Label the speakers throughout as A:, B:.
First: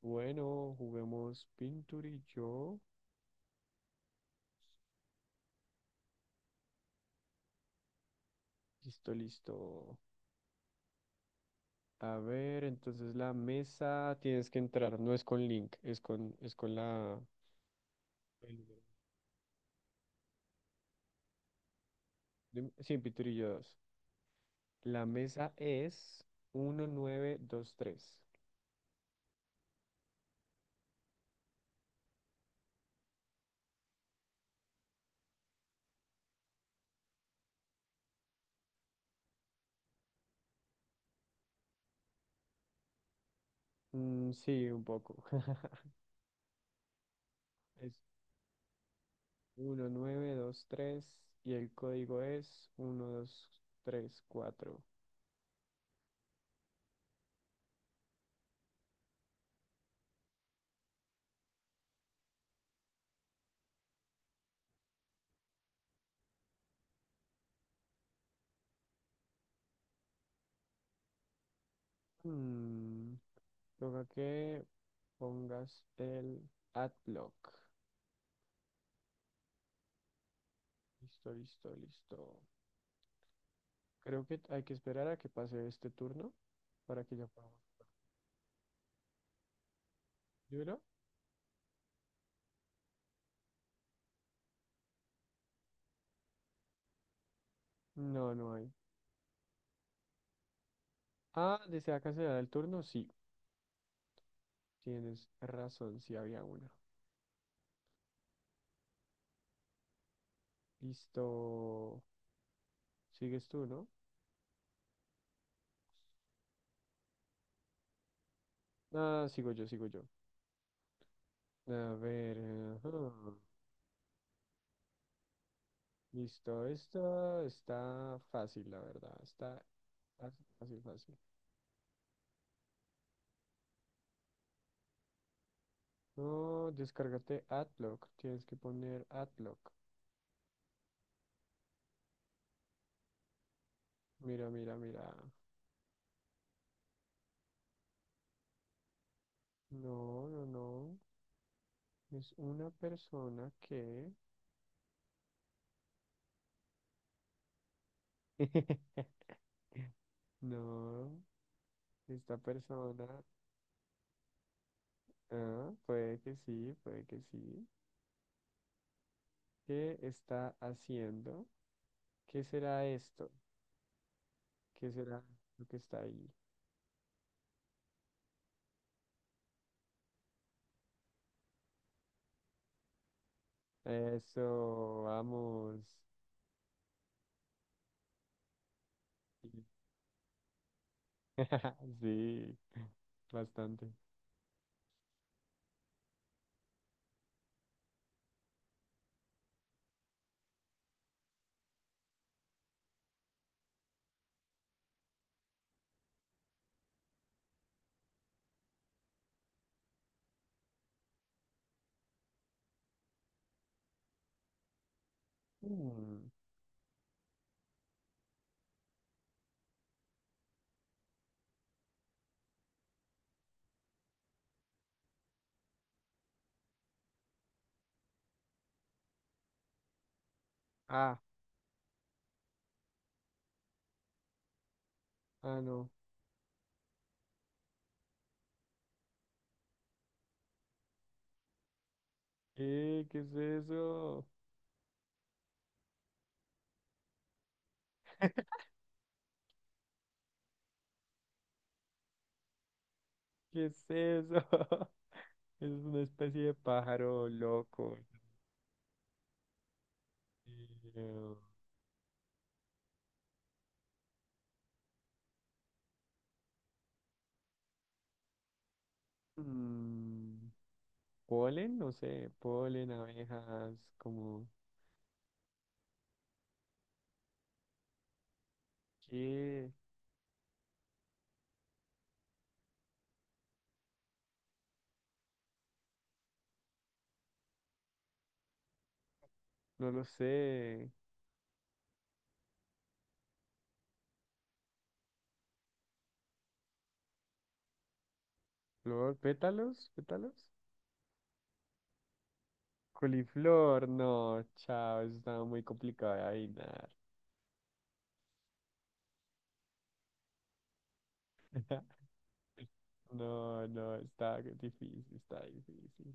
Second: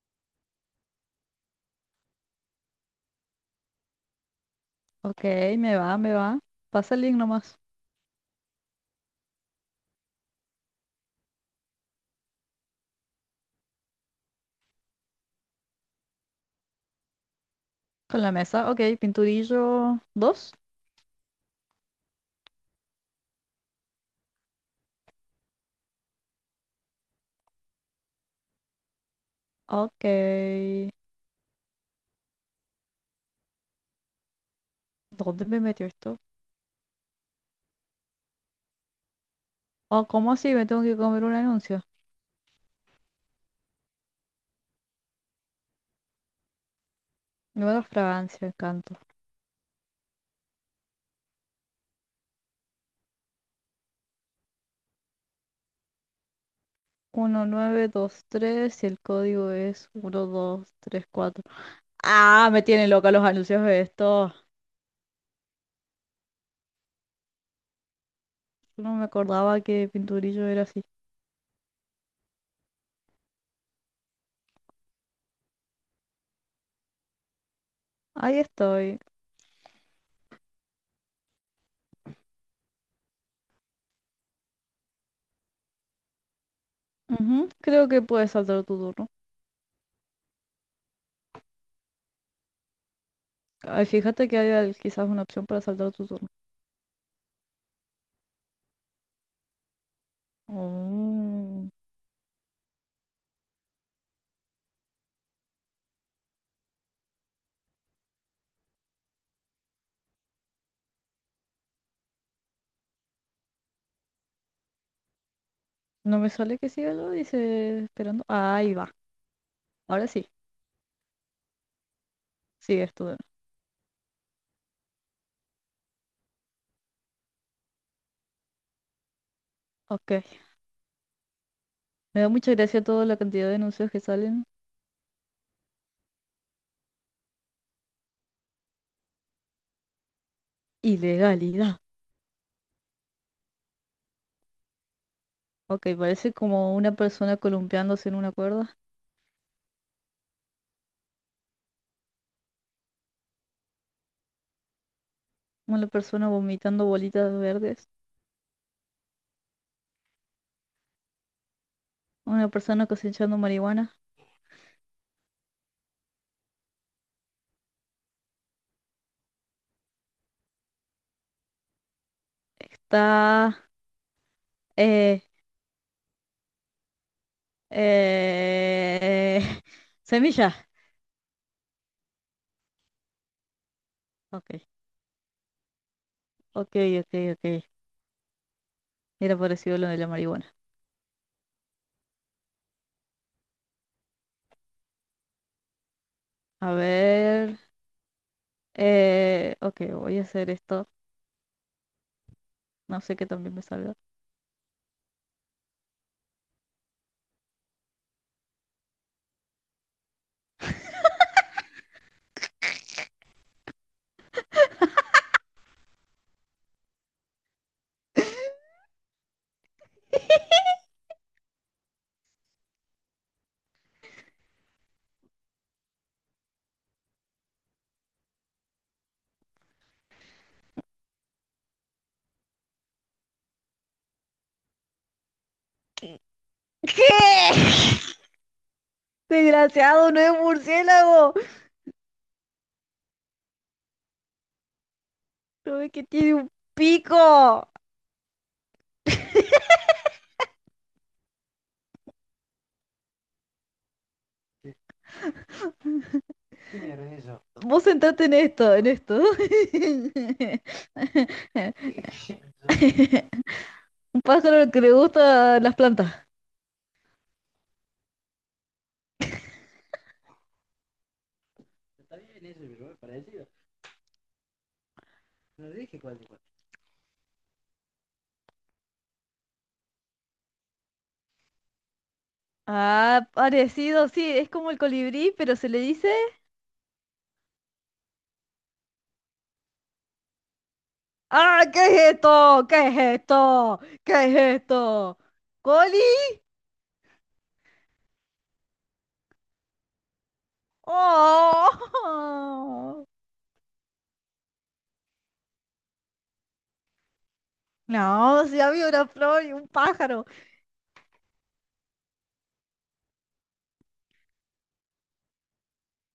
A: Bueno, juguemos pinturillo.
B: Ok, me va, me va. Pasa el link nomás.
A: Listo, listo. A ver, entonces la mesa tienes que entrar, no es con link, es con
B: Con la
A: el
B: mesa,
A: número.
B: ok, pinturillo 2.
A: Sí, pinturillo 2. La mesa es 1923.
B: Ok. ¿Dónde me metió esto? Oh, ¿cómo así? Me tengo que comer un anuncio.
A: Mm, sí, un poco.
B: Nueva
A: Es
B: fragancia, encanto.
A: 1923 y el código es uno dos tres cuatro.
B: 1923 y el código es 1234. Ah, me tienen loca los anuncios de esto. No me acordaba que pinturillo era así.
A: Mm, Toca que pongas el adblock.
B: Ahí estoy.
A: Listo, listo, listo. Creo que hay que esperar a que pase este turno para que ya
B: Ujú,
A: podamos.
B: creo que puedes saltar tu turno.
A: ¿Yura?
B: Ay, fíjate que hay quizás una opción para saltar tu turno.
A: No, no hay. Ah,
B: Oh.
A: ¿desea cancelar el turno? Sí, tienes razón, sí había una. Listo. ¿Sigues tú, no?
B: No me sale que siga lo dice esperando. Ah, ahí va.
A: Ah, sigo yo, sigo yo.
B: Ahora sí.
A: A ver. Ajá.
B: Sigues tú.
A: Listo, esto está fácil, la verdad. Está
B: Ok.
A: fácil, fácil, fácil.
B: Me da mucha gracia toda la cantidad de anuncios que salen.
A: No, descárgate Adlock. Tienes que poner Adlock.
B: Ilegalidad.
A: Mira, mira, mira.
B: Ok, parece como una persona columpiándose en una cuerda.
A: No, no, no. Es una persona que...
B: Una persona vomitando bolitas verdes.
A: No, esta
B: Una persona
A: persona...
B: cosechando marihuana.
A: Ah, puede que sí, puede que sí. ¿Qué está haciendo? ¿Qué será esto?
B: Está.
A: ¿Qué será
B: Eh...
A: lo que está ahí?
B: Eh... Semilla. Ok.
A: Eso, vamos.
B: Ok, ok, ok. Era
A: Sí,
B: parecido lo de la marihuana.
A: sí, bastante.
B: A ver. Ok, voy a hacer esto. No sé qué también me salga.
A: Mm. Ah, ah, no.
B: ¿Qué? Desgraciado, no es un murciélago.
A: ¿Qué es eso?
B: No ves que tiene un pico.
A: ¿Qué es eso? Es una especie de pájaro
B: Vos
A: loco.
B: centrate en esto, en esto.
A: Dios mío.
B: Un pájaro que le gusta las plantas.
A: Mm, Polen, no sé, polen, abejas, como qué,
B: Ah, parecido, sí, es como el colibrí, pero se le dice.
A: no lo sé.
B: ¡Ah, qué es esto! ¿Qué es esto? ¿Qué es esto? ¿Coli?
A: Flor, pétalos, pétalos.
B: ¡Oh!
A: Coliflor, no, chao, eso estaba muy complicado de adivinar.
B: No, si había una flor y un pájaro.
A: No, no, está difícil, está difícil.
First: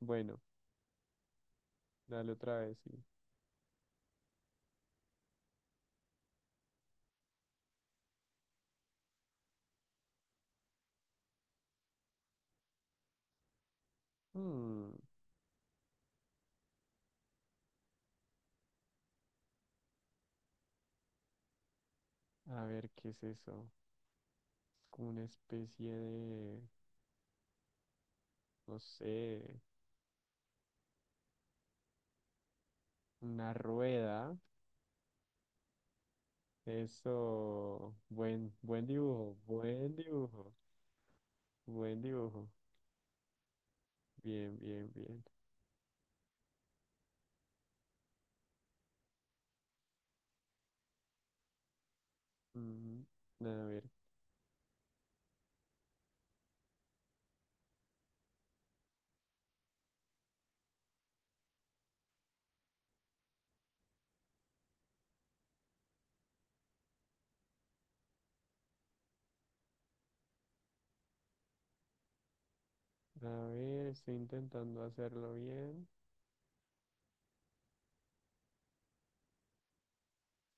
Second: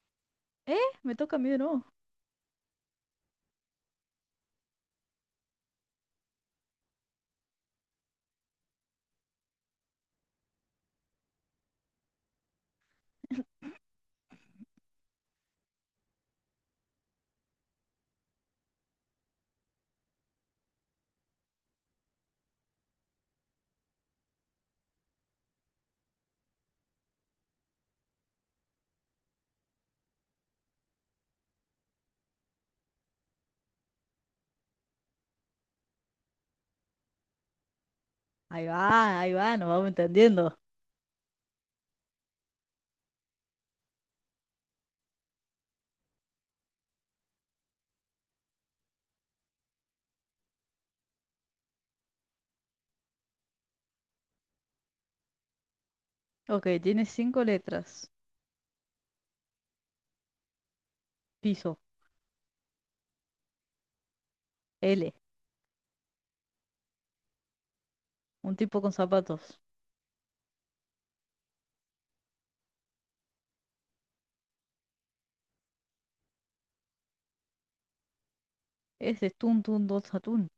A: Bueno,
B: ¿Eh? Me toca a mí de nuevo.
A: dale otra vez, sí. Mm, a ver, ¿qué es eso? Como una especie de, no sé, una rueda. Eso, buen, buen
B: Ahí
A: dibujo,
B: va, nos vamos
A: buen dibujo,
B: entendiendo.
A: buen dibujo. Bien, bien, bien. Ujú. A ver,
B: Ok, tiene cinco letras. Piso, L, un tipo con zapatos.
A: a ver, estoy intentando hacerlo bien.
B: Ese es tun tun dos atún.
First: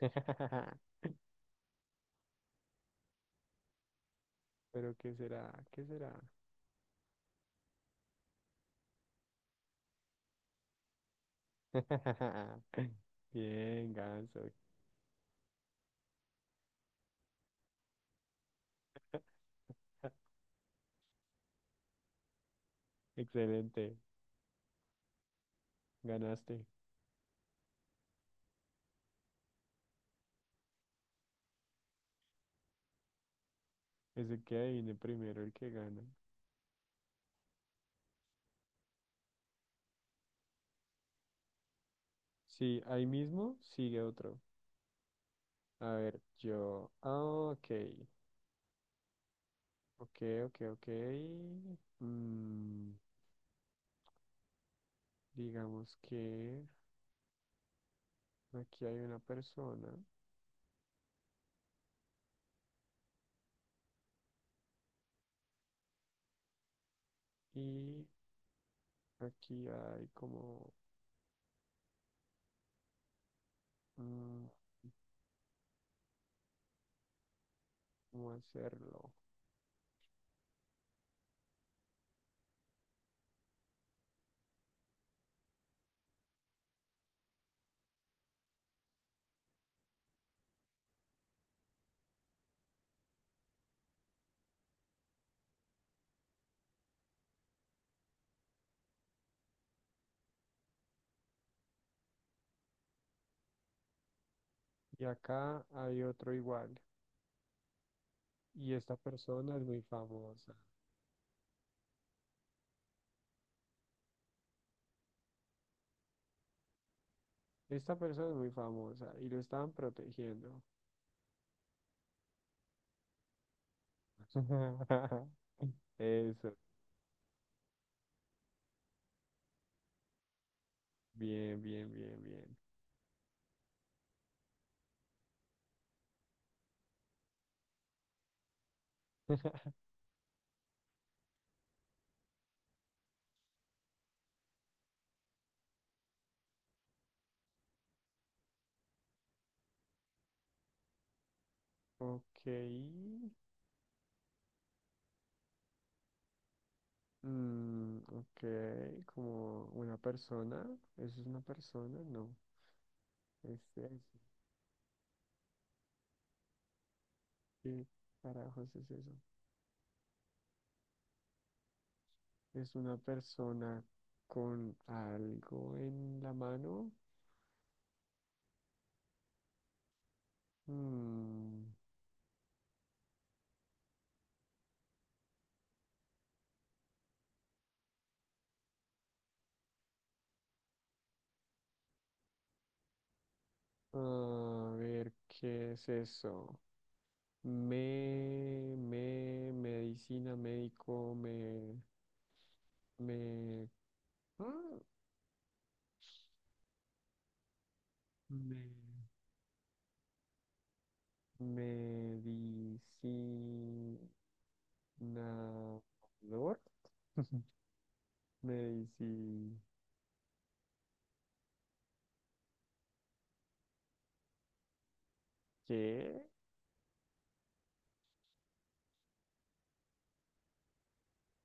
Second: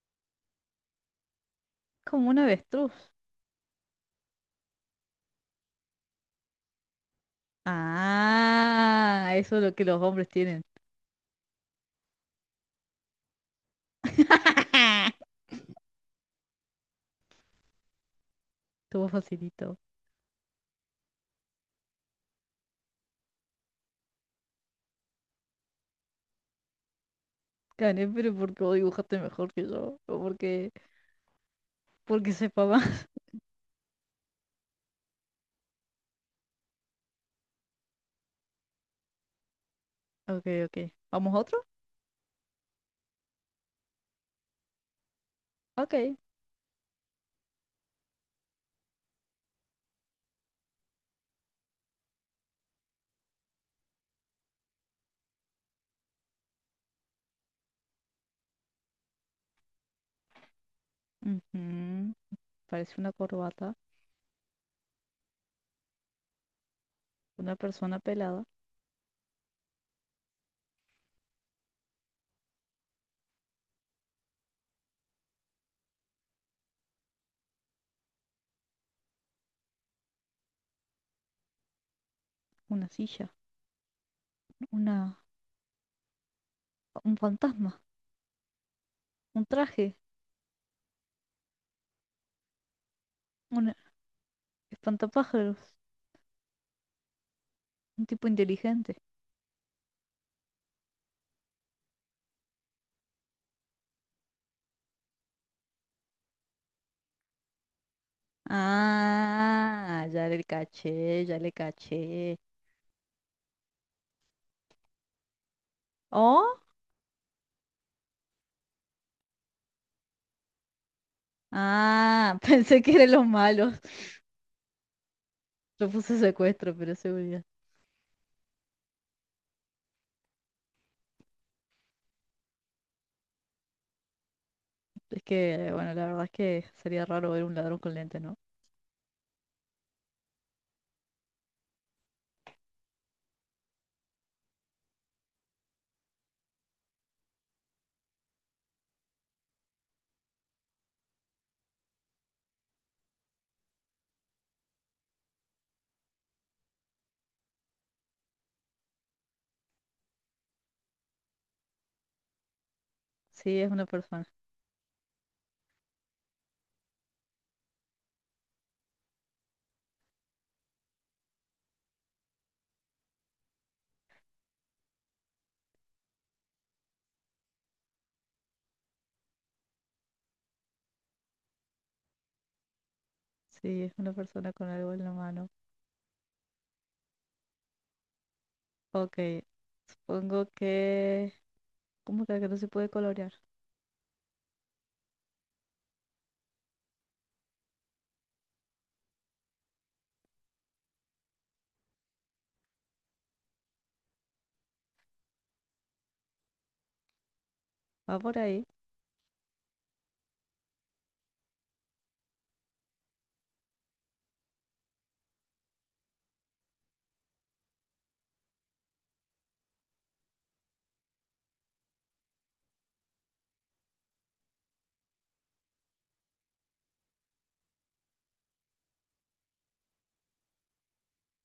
B: Como un avestruz.
A: Pero ¿qué será? ¿Qué será?
B: Ah, eso es lo que los hombres tienen.
A: Bien, ganso.
B: Estuvo facilito.
A: Excelente. Ganaste.
B: Gané, pero porque vos dibujaste mejor que yo. O porque sepa más.
A: Es el que adivine primero el que gana.
B: Ok, ok. ¿Vamos a otro?
A: Sí, ahí mismo sigue otro. A
B: Ok.
A: ver, yo. Ah, ok. Ok, ok, ok. Mm, Digamos que aquí hay una persona
B: Ujú. Parece una corbata, una persona
A: y
B: pelada,
A: aquí hay como, mm, ¿cómo hacerlo?
B: una silla, una, un fantasma, un traje. Un Espantapájaros, un tipo inteligente.
A: Y acá hay otro igual. Y esta persona es muy
B: Ah, ya le
A: famosa.
B: caché, ya le caché. ¿Oh?
A: Esta persona es muy famosa y lo estaban protegiendo.
B: Ah, pensé que eran los malos. Yo puse
A: Eso.
B: secuestro, pero es seguridad.
A: Bien, bien, bien, bien.
B: Es que, bueno, la verdad es que sería raro ver un ladrón con lente, ¿no?
A: Ok. Mm, ok. Como una persona. ¿Eso es una persona? No.
B: Sí, es
A: Este
B: una
A: es eso.
B: persona.
A: ¿Qué carajos es eso? Es una persona con algo en la mano. Mm,
B: Sí, es una persona con algo en la mano. Ok, supongo que. ¿Cómo que no se puede colorear?
A: a ver, ¿qué es eso? Me, medicina, médico, me, ah,
B: Va por ahí,
A: me, medicinador, medici, ¿qué?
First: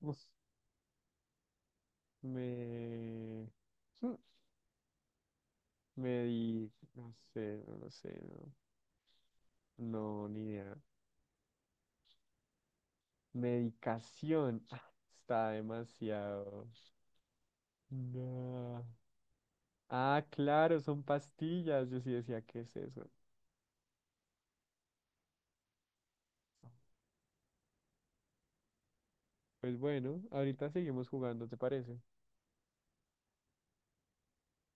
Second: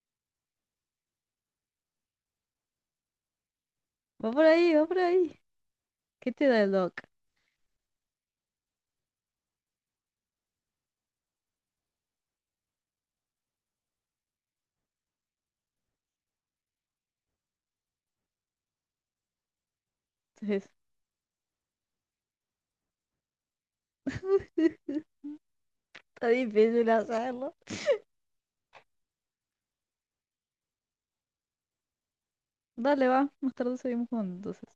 A: Uf, me,
B: va por ahí, va por ahí.
A: me
B: ¿Qué
A: di,
B: te da el doc?
A: no sé, no lo sé, no. No, ni idea. Medicación. Ah, está demasiado. No. Ah,
B: Entonces,
A: claro, son pastillas. Yo sí decía, ¿qué es eso?
B: está difícil hacerlo.
A: Pues bueno, ahorita seguimos jugando, ¿te parece?
B: Dale, va. Más tarde seguimos jugando entonces.